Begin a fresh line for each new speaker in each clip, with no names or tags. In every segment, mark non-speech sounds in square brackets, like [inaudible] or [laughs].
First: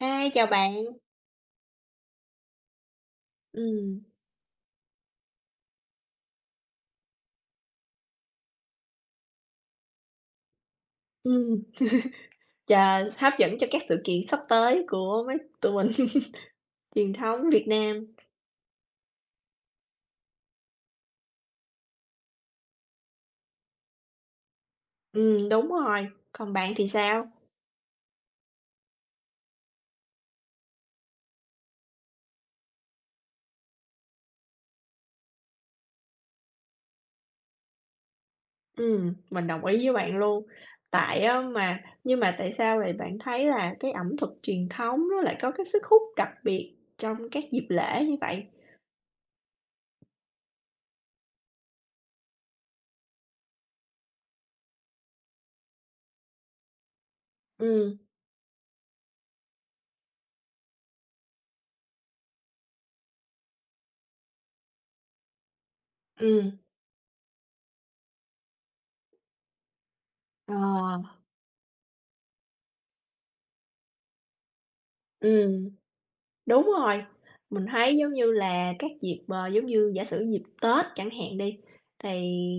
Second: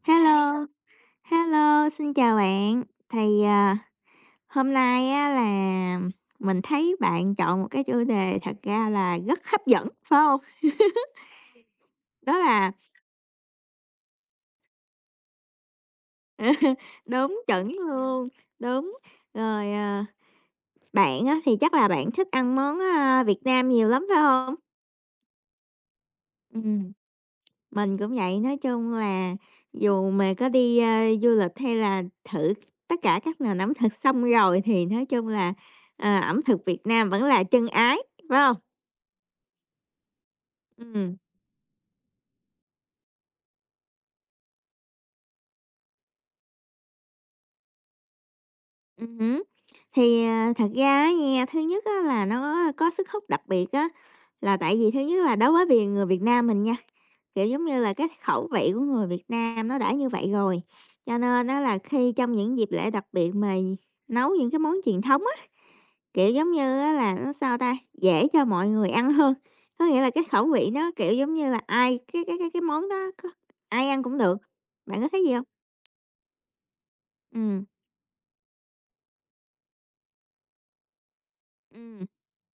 Hi, chào
Hello,
bạn.
hello, xin chào bạn. Thì,
Ừm,
hôm nay á là mình thấy bạn chọn một cái chủ đề thật ra là rất hấp dẫn, phải không?
ừm,
Đó là
chờ hấp dẫn cho các sự kiện sắp tới của mấy tụi mình, [laughs]
[laughs]
truyền
đúng,
thống Việt
chuẩn
Nam.
luôn, đúng. Rồi, bạn á thì chắc là bạn thích ăn món, Việt Nam nhiều lắm, phải không?
Đúng rồi, còn bạn thì
Ừm.
sao?
Mình cũng vậy, nói chung là dù mà có đi, du lịch hay là thử tất cả các nền ẩm thực xong rồi thì nói chung là, ẩm thực Việt Nam vẫn là chân ái, phải không?
Mình đồng ý với bạn luôn.
Ừm,
Tại á mà nhưng mà tại sao lại bạn thấy là cái ẩm thực truyền thống nó lại có cái sức hút đặc biệt trong các dịp lễ như vậy?
hứm. Thì, thật ra á nha, thứ nhất á là nó có sức hút đặc biệt á, là tại vì thứ nhất là đối với vì người Việt Nam mình nha, kiểu, giống như là,
Ừm,
cái khẩu vị của người Việt Nam nó đã như vậy rồi, cho nên á là khi trong những dịp lễ đặc biệt mà nấu những cái món truyền thống. Kiểu,
ừm,
giống như á là nó, sao ta, dễ cho mọi người ăn hơn, có nghĩa là cái khẩu
ờ,
vị nó, kiểu, giống như là, ai cái món đó có ai ăn cũng được. Bạn có thấy gì không?
ừm. Đúng rồi,
Ừm,
mình thấy giống như là các dịp, ờ, giống như giả sử dịp Tết chẳng hạn đi,
ừm,
thì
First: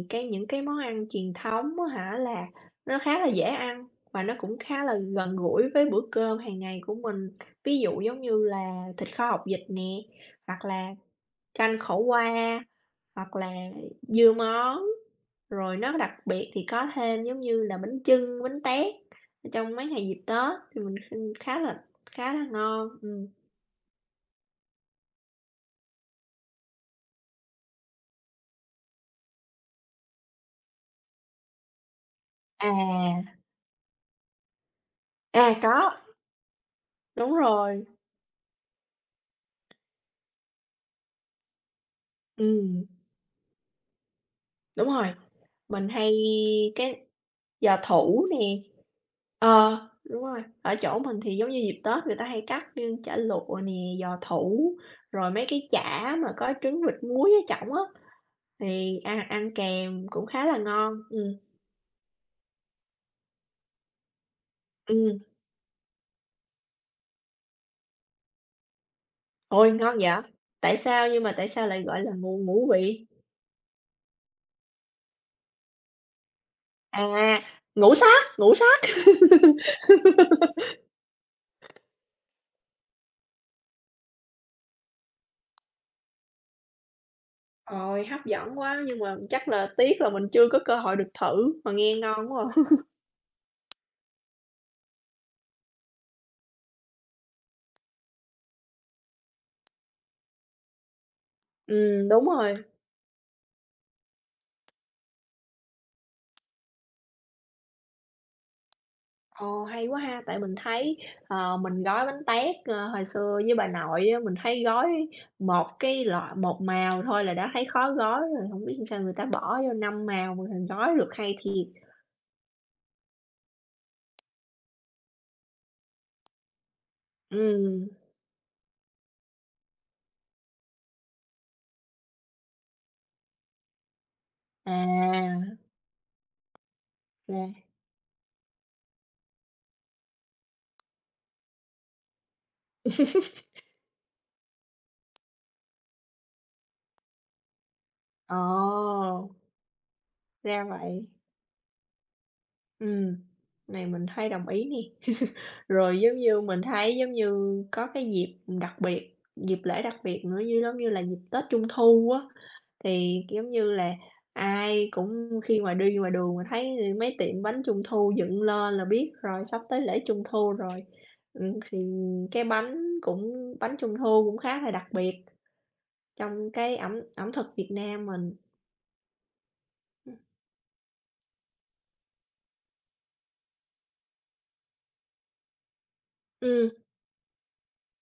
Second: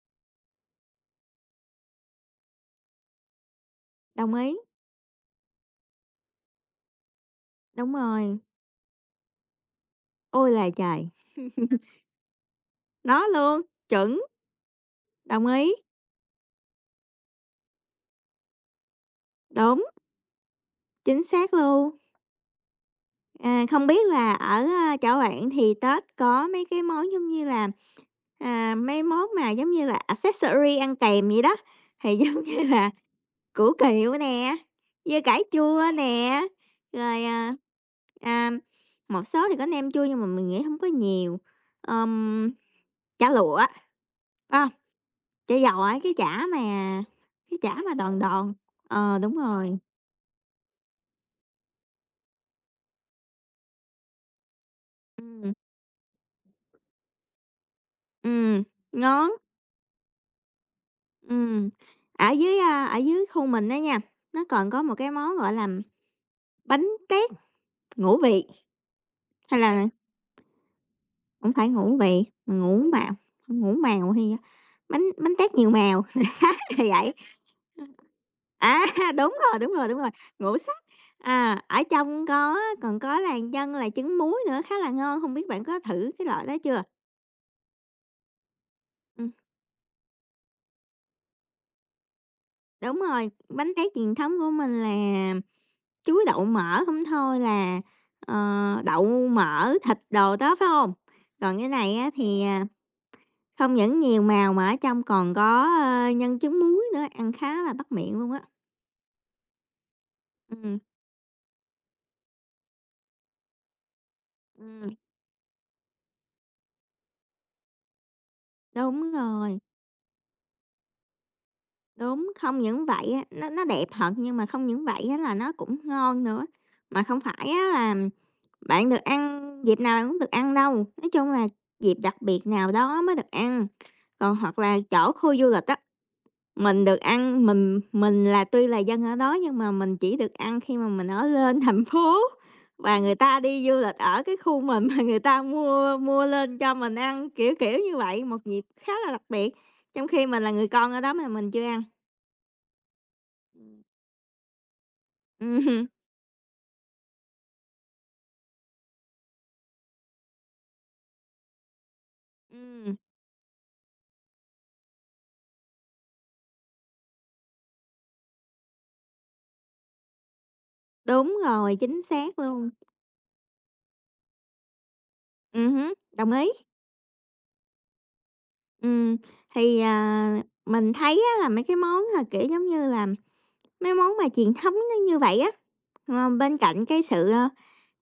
những cái món ăn truyền thống á hả, là nó khá là dễ ăn và
đồng
nó
ý,
cũng khá là gần gũi với bữa cơm hàng ngày của mình. Ví
đúng
dụ giống
rồi.
như là thịt kho học vịt nè,
Ôi
hoặc
là
là
trời!
canh khổ qua,
Nó
hoặc là
luôn, chuẩn,
dưa món,
đồng ý,
rồi nó đặc biệt thì có thêm giống như là bánh chưng, bánh tét trong
đúng,
mấy ngày dịp Tết thì mình
chính xác
khá là
luôn.
khá là ngon.
À, không biết là ở, chỗ bạn thì Tết có mấy cái món giống như là, mấy món mà giống như là accessory ăn kèm vậy đó, thì giống như là
À.
củ kiệu nè, dưa cải
À,
chua
có,
nè, rồi,
đúng rồi,
à, một số thì có nem chua nhưng mà mình nghĩ không có nhiều. Ờm,
ừm,
chả lụa, a,
đúng rồi,
chả giò
mình
ấy, cái
hay
chả mà
cái
cái chả
giò
mà đòn
thủ nè.
đòn. Ờ, đúng rồi,
Ờ, đúng rồi, ở chỗ mình thì giống như dịp Tết người ta hay cắt, ưm, chả lụa nè, giò thủ, rồi mấy
ừm,
cái chả mà có trứng vịt muối ở trong á,
ừm,
thì ăn
ngon,
ăn kèm cũng khá là ngon,
ừm. Ở dưới khu mình á nha, nó còn có một cái
ừm.
món gọi là bánh tét ngũ vị, hay
Ôi,
là
ngon vậy? Tại
hổng
sao
phải
lại
ngủ
gọi là
vẹt, mà
ngũ
ngủ
vị?
màu, ngủ màu, hay bánh bánh tét nhiều màu, [laughs] đó, thì vậy.
À, ngũ sắc!
À, đúng rồi, đúng rồi, đúng rồi, ngũ sắc, ở trong có còn có là nhân là trứng muối nữa khá là ngon. Không biết bạn có thử cái loại đó chưa?
Ôi, hấp dẫn quá, nhưng mà
Ừm,
chắc là tiếc là mình chưa có cơ hội được thử, mà nghe ngon quá à.
đúng rồi, bánh tét truyền thống của mình là chuối đậu mỡ không thôi là, ờ, đậu mỡ, thịt đồ đó, phải không? Còn cái này á
Đúng
thì,
rồi.
không những nhiều màu mà ở trong còn có, nhân trứng muối nữa, ăn khá là bắt miệng luôn á.
Ồ, hay quá ha! Tại mình
Ừm,
thấy, ờ, mình gói bánh tét, ơ, hồi xưa với bà nội á, mình thấy
ừm,
gói một cái loại một màu thôi là đã thấy khó gói rồi, không biết sao
đúng
người ta
rồi,
bỏ vô 5 màu mà còn gói được, hay thiệt.
đúng, không những vậy á, nó đẹp thật nhưng mà không những vậy á là nó cũng ngon nữa, mà không phải á
Ừm,
là bạn được ăn dịp nào bạn cũng được ăn đâu, nói chung là dịp đặc biệt nào đó mới được ăn. Còn hoặc là chỗ khu
à,
du lịch á, mình được ăn.
ra
Mình là tuy là dân ở đó nhưng mà mình chỉ được ăn khi mà mình ở lên thành phố và người ta
[laughs]
đi du lịch ở cái khu mình mà người ta mua mua lên cho mình ăn, kiểu, kiểu như vậy,
ồ,
một dịp khá là đặc biệt, trong khi mình là
ra
người con ở
vậy.
đó mà mình chưa ăn.
Ừm, này mình thấy đồng ý nè.
Hưm,
Rồi, giống như, mình thấy, giống như, có cái dịp đặc biệt, dịp lễ đặc biệt nữa như giống như là dịp Tết Trung thu á,
ừm,
thì, giống như là, ai cũng khi mà đi ngoài đường mà thấy mấy tiệm bánh Trung thu dựng lên là biết rồi sắp tới lễ Trung thu rồi.
đúng rồi,
Thì
chính xác
cái
luôn.
bánh cũng bánh Trung thu cũng khá là đặc biệt
Hứm, đồng ý.
trong cái ẩm ẩm thực Việt Nam mình.
Ừm, thì, mình thấy á là mấy cái món, à, kiểu, giống như là, mấy món mà truyền thống nó như vậy á, ờ, bên
Ừm.
cạnh cái sự,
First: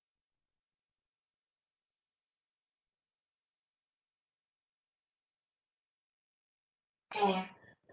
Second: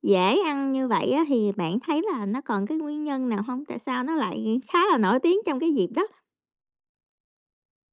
dễ ăn như vậy á, thì bạn thấy là nó còn cái nguyên nhân nào không? Tại sao nó lại khá là nổi tiếng trong cái dịp đó?
À,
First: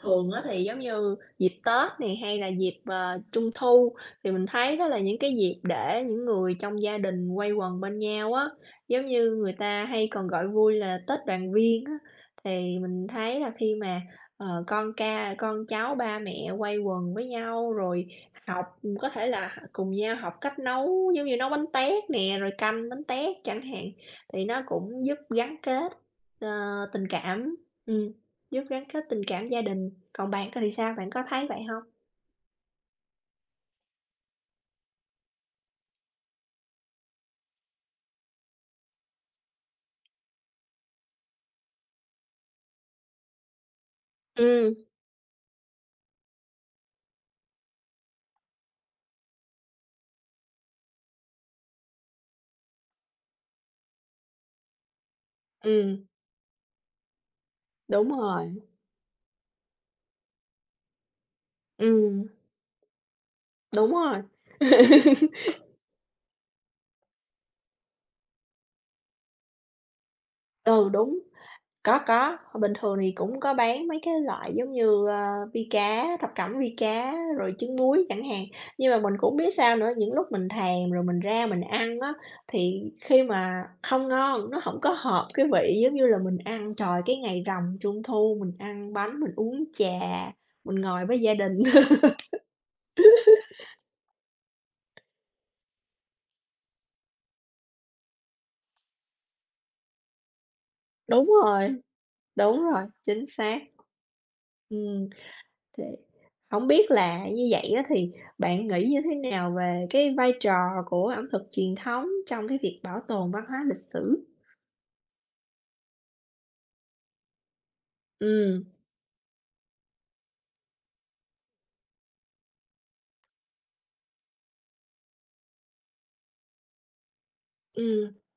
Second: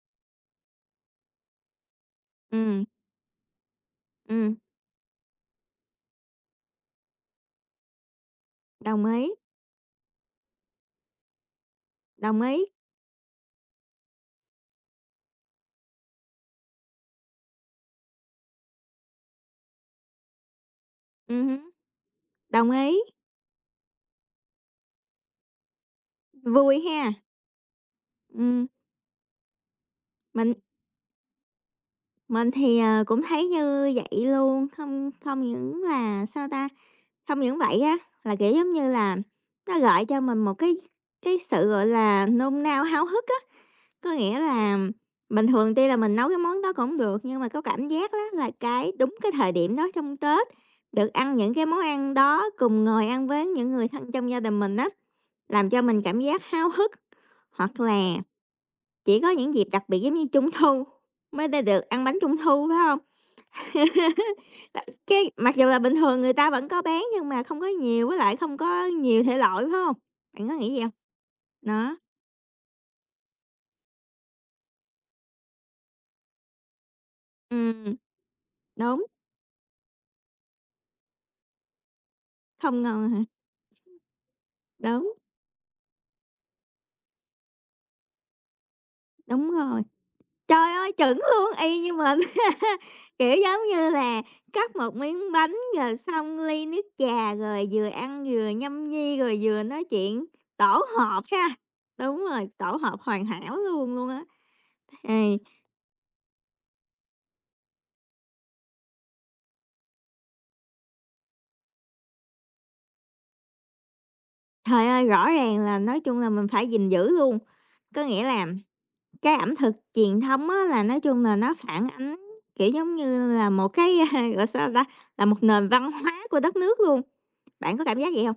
thường á thì giống như dịp Tết này hay là dịp,
Ừm,
ờ, Trung thu thì mình
ừm,
thấy đó là những cái dịp để những người trong gia đình quây quần bên nhau á.
đồng
Giống
ý,
như người ta hay còn gọi vui là Tết đoàn viên á,
đồng
thì
ý,
mình thấy là khi mà, ờ, con cháu ba mẹ quây quần với nhau, rồi học có thể là cùng nhau học cách nấu, giống như nấu bánh
hứm,
tét nè, rồi
đồng
canh
ý,
bánh tét chẳng hạn, thì nó cũng giúp gắn kết, ờ,
vui ha.
tình cảm. Ừm. Giúp
Ừm,
gắn kết tình cảm gia đình, còn bạn
mình
thì sao? Bạn có thấy vậy không?
Mình thì, cũng thấy như vậy luôn, không không những là sao ta? Không những vậy á, là, kiểu, giống như là, nó gợi cho mình một cái sự, gọi là, nôn nao háo hức á. Có nghĩa
Ừ,
là bình thường tuy là mình nấu cái món đó cũng được, nhưng mà có cảm giác đó là cái đúng cái thời điểm đó trong Tết, được ăn những cái món ăn đó, cùng ngồi ăn với những người thân trong gia đình mình á, làm cho
ừm,
mình cảm giác háo hức, hoặc
đúng
là
rồi,
chỉ có những dịp đặc biệt giống như Trung thu mới ta được ăn bánh
ừ,
Trung thu, phải không?
đúng rồi,
[laughs] Tại cái mặc dù là bình thường người ta vẫn có bán nhưng mà không có nhiều, với lại không có nhiều thể loại, phải không? Bạn có nghĩ gì
ừ,
không?
đúng,
Đó,
có, bình thường thì cũng có bán mấy cái loại giống như, ơ, vi cá, thập cẩm vi cá, rồi trứng
ừm.
muối chẳng hạn. Nhưng mà
Đúng,
mình cũng biết sao nữa, những lúc mình thèm rồi mình ra mình ăn á,
không
thì
ngon
khi
hả?
mà không ngon, nó không có
Đúng,
hợp cái vị giống như là mình ăn, trời, cái ngày rằm Trung thu mình ăn bánh, mình
đúng
uống
rồi.
trà,
Trời
mình
ơi,
ngồi
chuẩn
với gia
luôn,
đình.
y như
[laughs]
mình. [laughs] Kiểu, giống như là, cắt một miếng bánh rồi xong ly nước trà, rồi vừa ăn vừa nhâm nhi, rồi vừa nói chuyện, tổ hợp
Đúng
ha.
rồi.
Đúng rồi,
Đúng
tổ
rồi,
hợp hoàn
chính
hảo
xác.
luôn luôn á.
Ừm,
Ê,
thì hổng biết là như vậy á thì bạn nghĩ như thế nào về cái vai trò của ẩm thực truyền thống trong cái việc bảo tồn văn hóa lịch sử?
trời ơi, rõ ràng là nói chung là mình phải gìn giữ luôn. Có nghĩa là
Ừm,
cái ẩm thực truyền thống á là nói chung là nó phản ánh, kiểu, giống như là một cái, [laughs] gọi sao ta, là một nền văn hóa của đất nước luôn. Bạn có cảm
ừm.
giác vậy không?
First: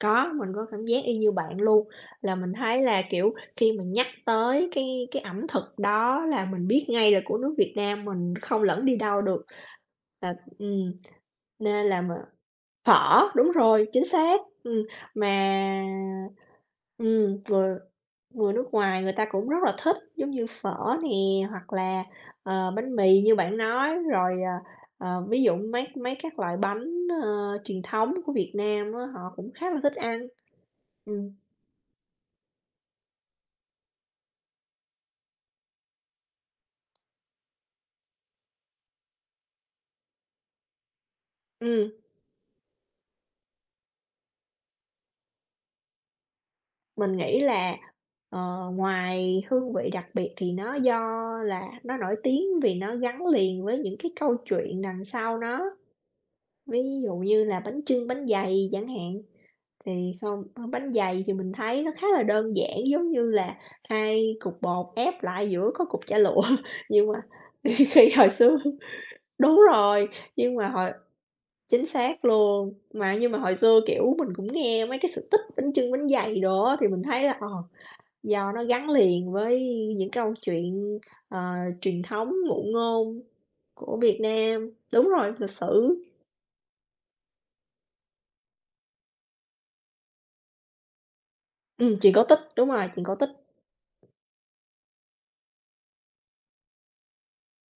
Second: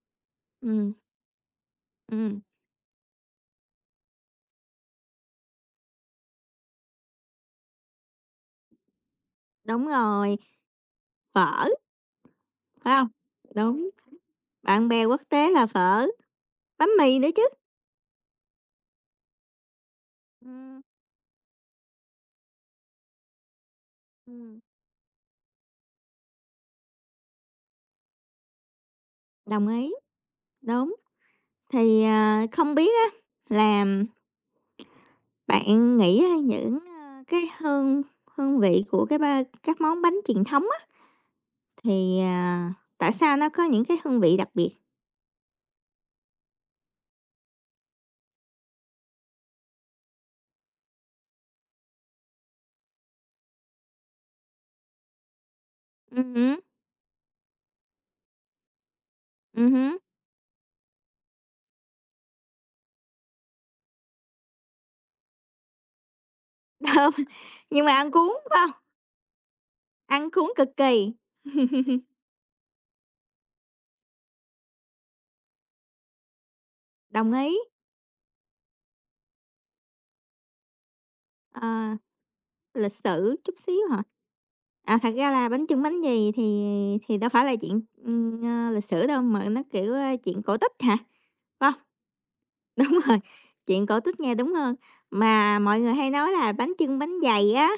Có, mình có cảm
Ừm,
giác y như bạn luôn, là
ừm.
mình thấy là, kiểu, khi mình nhắc tới cái ẩm thực đó là mình biết ngay là của nước Việt Nam, mình không lẫn đi đâu được.
Đúng
Là
rồi, phở,
nên là m
phải không?
Phở, đúng rồi,
Đúng,
chính xác. Ừm,
bạn bè quốc
mà
tế là phở, bánh mì nữa chứ.
người người nước ngoài người ta cũng rất là thích, giống như
Ừm,
phở nè, hoặc là, ờ, bánh mì như bạn nói, rồi,
ừm.
ví dụ mấy mấy các loại bánh, ơ, truyền thống của Việt Nam á, họ cũng
Đồng
khá là
ý,
thích ăn.
đúng.
Ừm,
Thì, không biết á là bạn nghĩ á những, cái hương hương vị của cái ba các món bánh truyền thống á,
ừm,
thì, à, tại sao nó có những cái hương vị đặc biệt?
mình nghĩ là, ờ, ngoài hương vị đặc biệt thì nó là nó nổi tiếng vì nó gắn liền với những cái câu chuyện đằng sau nó.
Hứm,
Ví dụ như là bánh chưng, bánh dày chẳng hạn,
hứm,
thì không bánh dày thì mình thấy nó khá là đơn giản, giống như là hai cục bột ép lại giữa có cục chả lụa, [laughs] nhưng
đúng,
mà
[laughs] nhưng
[laughs]
mà
khi
ăn cuốn,
hồi xưa
phải hông?
[laughs] đúng rồi,
Ăn cuốn
nhưng
cực
mà hồi
kỳ.
chính
[laughs]
xác luôn, mà nhưng mà hồi xưa, kiểu, mình cũng nghe mấy cái sự tích bánh chưng, bánh dày đó thì mình thấy
Đồng
là, ờ,
ý,
do nó gắn liền với những câu chuyện, ờ,
ờ.
truyền thống, ngụ
Lịch
ngôn
sử chút xíu
của
hả?
Việt Nam.
À,
Đúng
thật ra
rồi,
là
lịch
bánh chưng
sử,
bánh gì thì đâu phải là chuyện, ờ, lịch sử đâu, mà nó, kiểu, ơ, chuyện cổ tích hả? Phải.
chuyện cổ tích, đúng
[laughs]
rồi,
Đúng
chuyện cổ
rồi,
tích.
chuyện cổ tích nghe đúng hơn. Mà mọi người hay nói là bánh chưng bánh dày á,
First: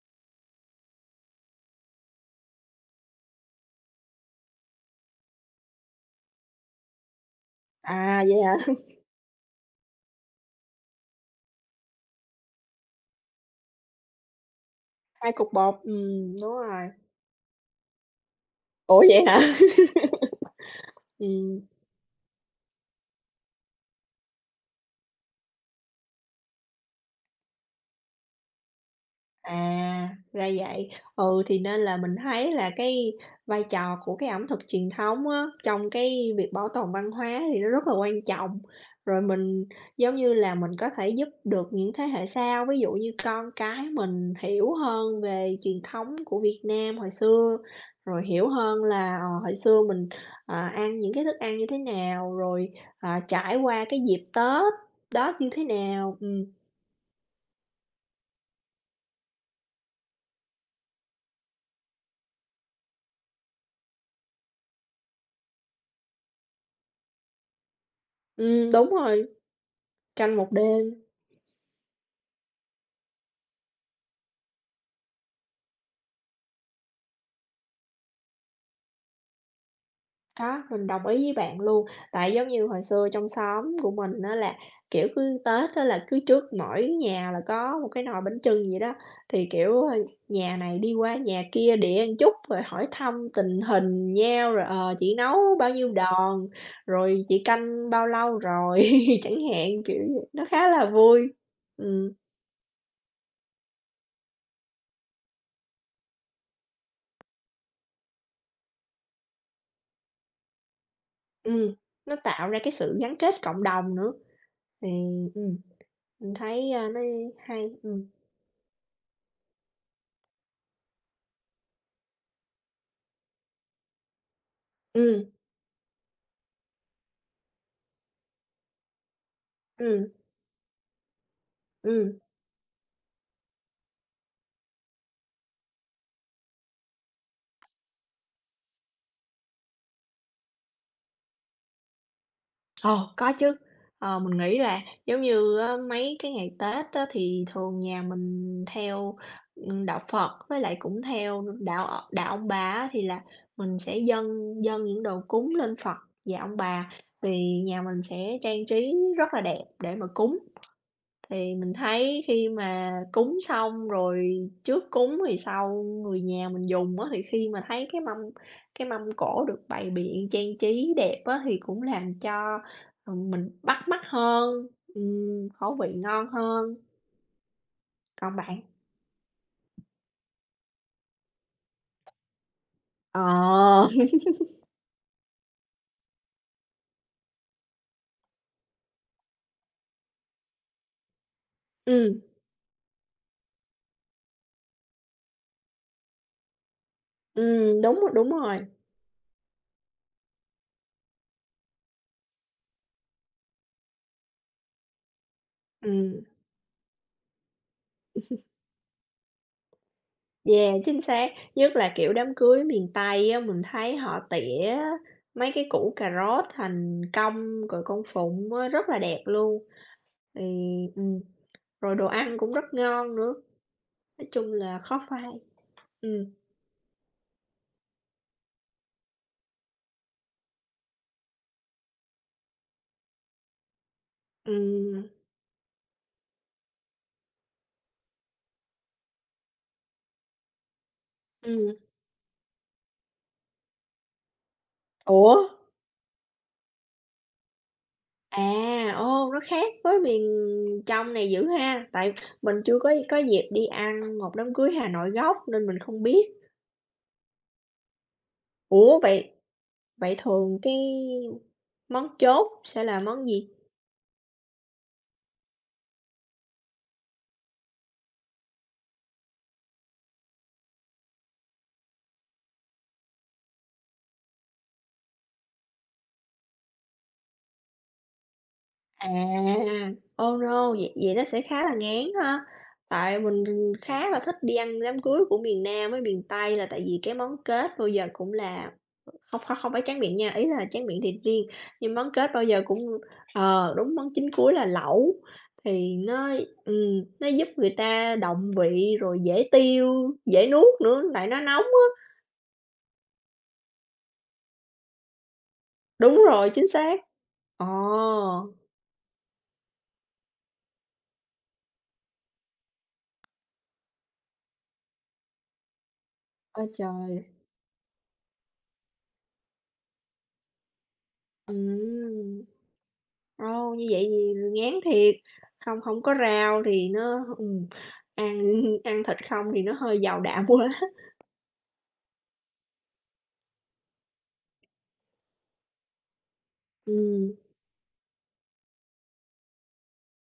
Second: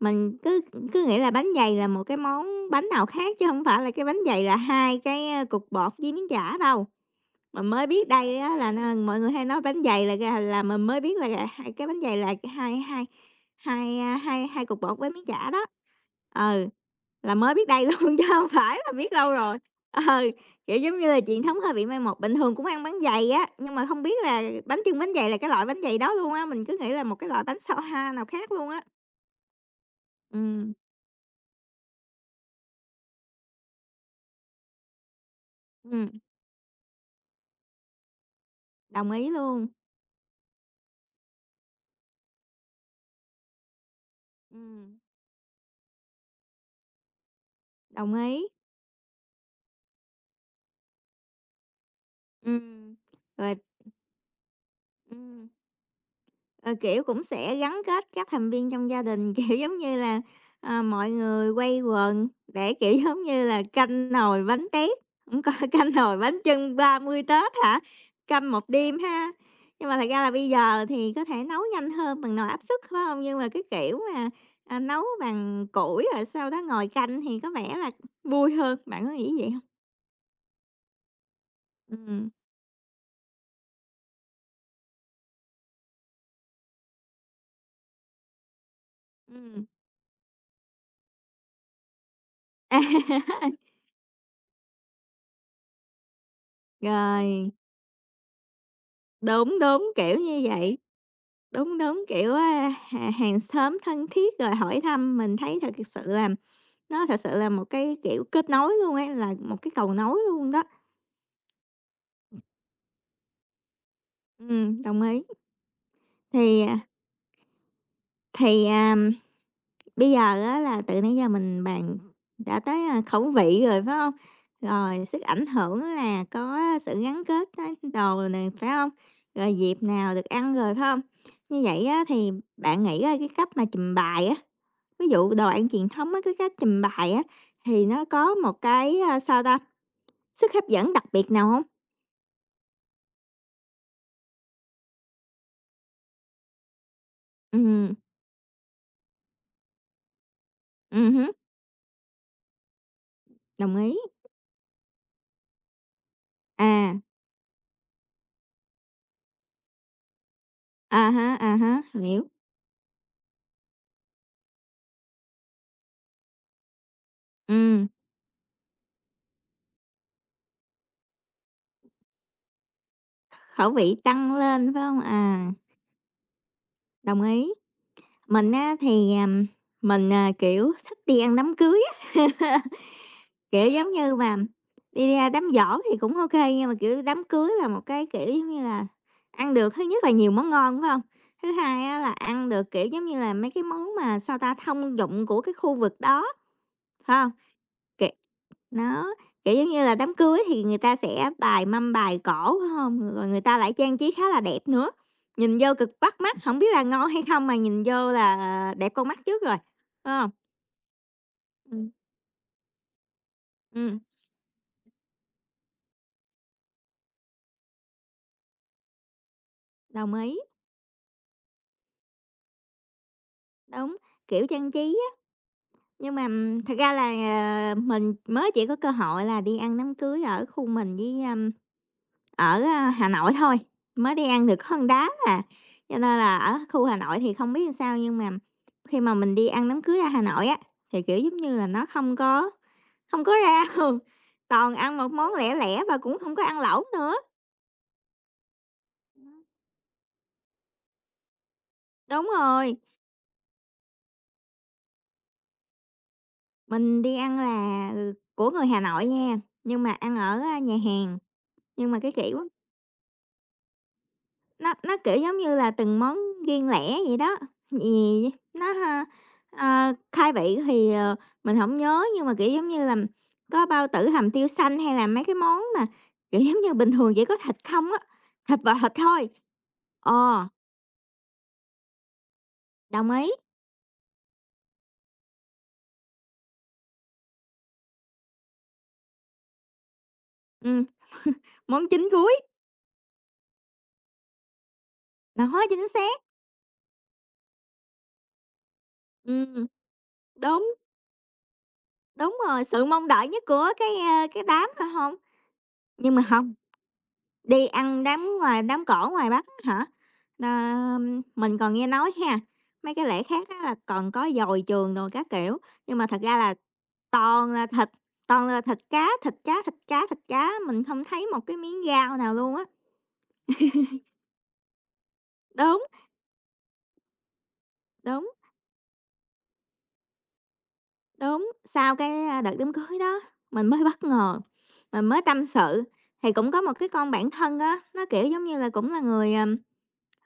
mình cứ cứ nghĩ là bánh dày là một cái món bánh nào khác chứ không phải là cái bánh dày là hai cái, cục bột với miếng chả đâu. Mình mới biết
À,
đây
vậy
á
hả?
là
[laughs]
mọi người hay nói bánh dày là gà, là mình mới biết là gà, hai cái bánh dày là hai hai hai, a, hai hai cục bột với miếng
2
chả
cục
đó.
bột, đúng
Ừ,
rồi.
là mới biết đây luôn [laughs] chứ không phải là
Ủa,
biết
vậy
lâu
hả?
rồi. Ừ,
[laughs]
kiểu, giống như là truyền thống
Ừm.
hơi bị mai một, bình thường cũng ăn bánh dày á, nhưng mà không biết là bánh chưng bánh dày là cái loại bánh dày đó luôn á, mình cứ nghĩ là một cái loại bánh sao ha nào khác luôn á.
À,
Ừ,
ra vậy. Ừ, thì nên là mình thấy là cái vai trò của cái ẩm thực truyền thống á, trong
ừ,
cái việc bảo tồn văn hóa thì nó rất là quan trọng.
đồng
Rồi
ý
mình
luôn.
giống như là mình có thể giúp được những thế hệ sau, ví dụ như con cái mình hiểu
Ừm,
hơn về truyền thống của Việt Nam hồi xưa,
đồng
rồi
ý.
hiểu hơn là ờ, hồi xưa mình à, ăn những cái thức ăn như thế nào, rồi
Ừm,
à,
rồi
trải qua cái dịp Tết đó
ừm.
như thế nào. Ừ,
Ờ, kiểu, cũng sẽ gắn kết các thành viên trong gia đình, [laughs] kiểu, giống như là, ờ, mọi người quây quần để, kiểu, giống như là, canh nồi bánh tét, cũng có [laughs] canh nồi bánh chưng 30 Tết hả? Canh một
ừ, đúng
đêm
rồi,
ha. Nhưng mà thật ra là
canh
bây
một
giờ
đêm.
thì có thể nấu nhanh hơn bằng nồi áp suất, phải không? Nhưng mà cái kiểu mà, à, nấu bằng củi rồi sau đó ngồi canh thì có vẻ là vui hơn, bạn có nghĩ vậy không?
Có, mình đồng ý với bạn luôn.
Ừm,
Tại giống như hồi xưa trong xóm của mình á là, kiểu, cứ Tết á là cứ trước mỗi nhà là có một cái nồi bánh chưng vậy đó, thì,
ừm.
kiểu, ơ, nhà này đi qua nhà kia để ăn chút rồi hỏi thăm
[laughs]
tình hình nhau, rồi, ờ, "Chị nấu bao nhiêu đòn?", rồi "Chị
Rồi,
canh bao lâu rồi?" [laughs] chẳng
đúng,
hạn,
đúng,
kiểu
kiểu
vậy, nó
như
khá
vậy.
là vui.
Đúng, đúng,
Ừm,
kiểu, a, hà hàng xóm thân thiết rồi hỏi thăm, mình thấy thật sự là nó thật sự là một cái, kiểu, kết nối luôn ấy, là một cái cầu nối luôn đó.
ừm, nó tạo ra cái sự gắn kết cộng đồng nữa, thì,
Đồng ý.
ừm, mình
Thì,
thấy,
à,
a, nó hay.
thì, à, bây giờ á là từ nãy giờ mình bàn đã tới, khẩu vị rồi, phải không? Rồi sức
Ừm,
ảnh hưởng là có sự gắn kết á, đồ này phải không? Rồi dịp
ừm,
nào được ăn rồi, phải hông? Như vậy á
ừm.
thì bạn nghĩ, cái cách mà trình bày á, ví dụ đồ ăn truyền thống á, cái cách trình bày á, thì nó có một cái, sao ta, sức hấp dẫn đặc biệt nào không?
Ờ, có chứ. Ờ, mình nghĩ là giống như á, mấy cái ngày Tết á, thì thường
Ừ,
nhà mình theo, đạo Phật với lại cũng
hứm,
theo đạo đạo ông bà á, thì là
đồng
mình
ý.
sẽ dâng dâng những đồ cúng lên Phật và ông bà,
À,
thì nhà mình sẽ trang trí rất là đẹp để mà cúng.
à
Thì
há,
mình thấy
hiểu.
khi mà cúng xong rồi trước cúng thì sau người nhà mình dùng á, thì khi mà
Ừm,
thấy cái mâm cỗ được bày biện trang trí đẹp á, thì cũng làm cho, ờ, mình
khẩu
bắt
vị
mắt
tăng
hơn,
lên, phải không? À,
khẩu vị ngon hơn.
đồng ý.
Còn
Mình
bạn?
á thì, mình, à, kiểu, thích đi ăn đám cưới á. [laughs] Kiểu,
Ờ.
giống như
[laughs]
mà đi ra đám giỗ thì cũng OK nhưng mà, kiểu, đám cưới là một cái, kiểu, giống như là, ăn được thứ nhất là nhiều món ngon, phải không? Thứ hai á là
Ừm,
ăn được, kiểu, giống như là, mấy cái món mà, sao ta, thông dụng của cái khu vực đó, phải hông?
đúng
Kiểu
rồi, đúng rồi.
nó, kiểu, giống như là, đám cưới thì người ta sẽ bài mâm bài cỗ, phải hông? Rồi người ta lại trang trí khá là đẹp nữa, nhìn vô cực
Ừm,
bắt mắt, không biết là ngon hay không mà nhìn vô là đẹp con mắt trước rồi, phải hông?
yeah, chính xác. Nhất
Ừm,
là, kiểu, đám cưới miền Tây á, mình thấy
ừm,
họ tỉa mấy cái củ cà rốt thành cong rồi con phụng á, rất là đẹp luôn.
đồng ý,
Thì ừm, rồi đồ ăn cũng rất ngon nữa,
đúng,
nói
kiểu
chung
trang
là
trí.
khó phai.
Nhưng mà,
Ừ
thật ra là, ờ, mình mới chỉ có cơ hội là đi ăn đám cưới ở khu mình với, ở, Hà Nội thôi, mới đi ăn được có một
ừ
đám à, cho nên là ở khu Hà Nội thì không biết làm sao nhưng mà khi mà mình đi ăn đám cưới ở Hà Nội á, thì, kiểu, giống như là,
ừm.
nó không có không có rau, [laughs] toàn ăn một món
Ủa?
lẻ lẻ và cũng không có ăn lẩu nữa.
À, ô, nó khác với miền trong này dữ ha, tại
Đúng
mình
rồi,
chưa có dịp đi ăn một đám cưới Hà Nội gốc nên mình không biết.
mình đi ăn là, ừ, của người Hà
Ủa,
Nội
vậy
nha, nhưng mà
vậy
ăn ở,
thường cái
nhà hàng, nhưng mà
món
cái kiểu,
chốt sẽ là món gì?
nó, kiểu, giống như là từng món riêng lẻ vậy đó, vì nó, ha, khai vị thì, mình không nhớ nhưng mà, kiểu, giống như là, có bao tử hầm tiêu xanh hay là mấy cái món mà, kiểu, giống như bình thường chỉ có thịt không á, thịt và thịt
À,
thôi.
oh
Ờ,
no, vậy vậy nó sẽ khá là ngán ha.
đồng
Tại
ý,
mình khá là thích đi ăn đám cưới của miền Nam với miền Tây là tại vì cái món kết bao giờ cũng là không không không phải tráng miệng nha, ý là
ừm,
tráng miệng thì riêng,
món
nhưng
chính
món kết
cuối,
bao giờ cũng ờ, đúng món chính cuối là lẩu
đó, chính
thì
xác,
nó giúp người ta động vị rồi dễ
ừm,
tiêu, dễ
đúng,
nuốt nữa, lại nó nóng á.
đúng rồi, sự mong đợi nhất của cái đám mà không? Nhưng
Đúng
mà
rồi,
không.
chính xác.
Đi
Ồ,
ăn đám ngoài, đám cổ ngoài Bắc á hả? Ờ, mình còn nghe nói ha, mấy cái lễ khác á là còn có dồi trường đồ các kiểu, nhưng mà thật ra là
ôi trời.
toàn là thịt, toàn là thịt cá, thịt cá, thịt cá, thịt cá, mình không thấy một
Ừ
cái miếng rau nào luôn á.
Ồ, như vậy thì ngán thiệt, không
Đúng,
không có rau thì nó
đúng,
ăn [laughs] ăn thịt không thì nó hơi giàu đạm quá.
đúng, sau cái, đợt đám cưới đó, mình mới bất ngờ, mình mới tâm sự, thì cũng có một
[laughs]
cái con bạn
Ừm.
thân á, nó, kiểu, giống như là, cũng là người, ờ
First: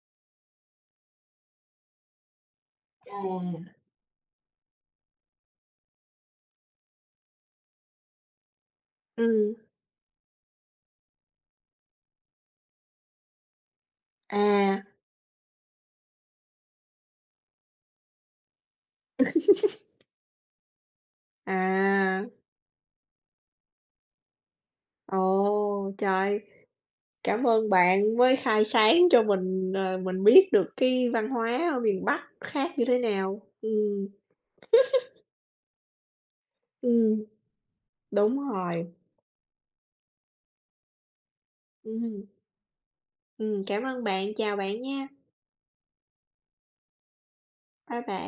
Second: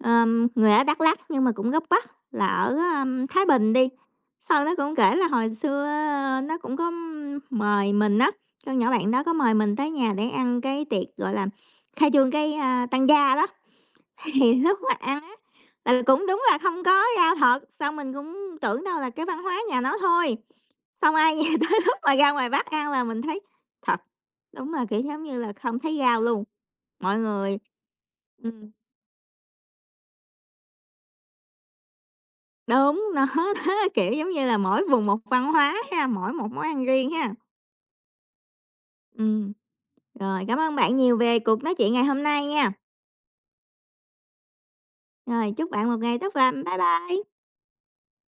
Ờm, người ở Đắk Lắk nhưng mà cũng gốc Bắc là ở, Thái
À.
Bình đi, sau nó cũng kể là hồi xưa nó cũng có mời mình á, con nhỏ bạn đó có mời
Ừm,
mình tới nhà để ăn cái tiệc, gọi là, khai trương cái, tăng gia đó, [laughs] thì lúc
à.
mà ăn á là cũng đúng là không có rau thật. Sau mình cũng tưởng đâu là cái văn hóa nhà nó
[laughs]
thôi. Xong ai về [laughs] tới lúc mà
À,
ra ngoài Bắc ăn là mình thấy thật, đúng là, kiểu, giống như là, không
ồ,
thấy rau
trời,
luôn, mọi
cảm
người
ơn bạn mới khai
ừm.
sáng cho mình, ờ, mình biết được cái văn hóa ở miền Bắc khác như thế
Đúng, nó
nào.
đó, kiểu, giống như là, mỗi vùng một văn hóa ha, mỗi một món ăn riêng
Ừm,
ha.
đúng rồi.
Ừm. Rồi, cảm ơn bạn nhiều về cuộc nói chuyện ngày hôm
Ừm,
nay nha.
cảm ơn bạn, chào bạn nha.
Rồi, chúc bạn một ngày tốt lành. Bye bye.
Bye bạn.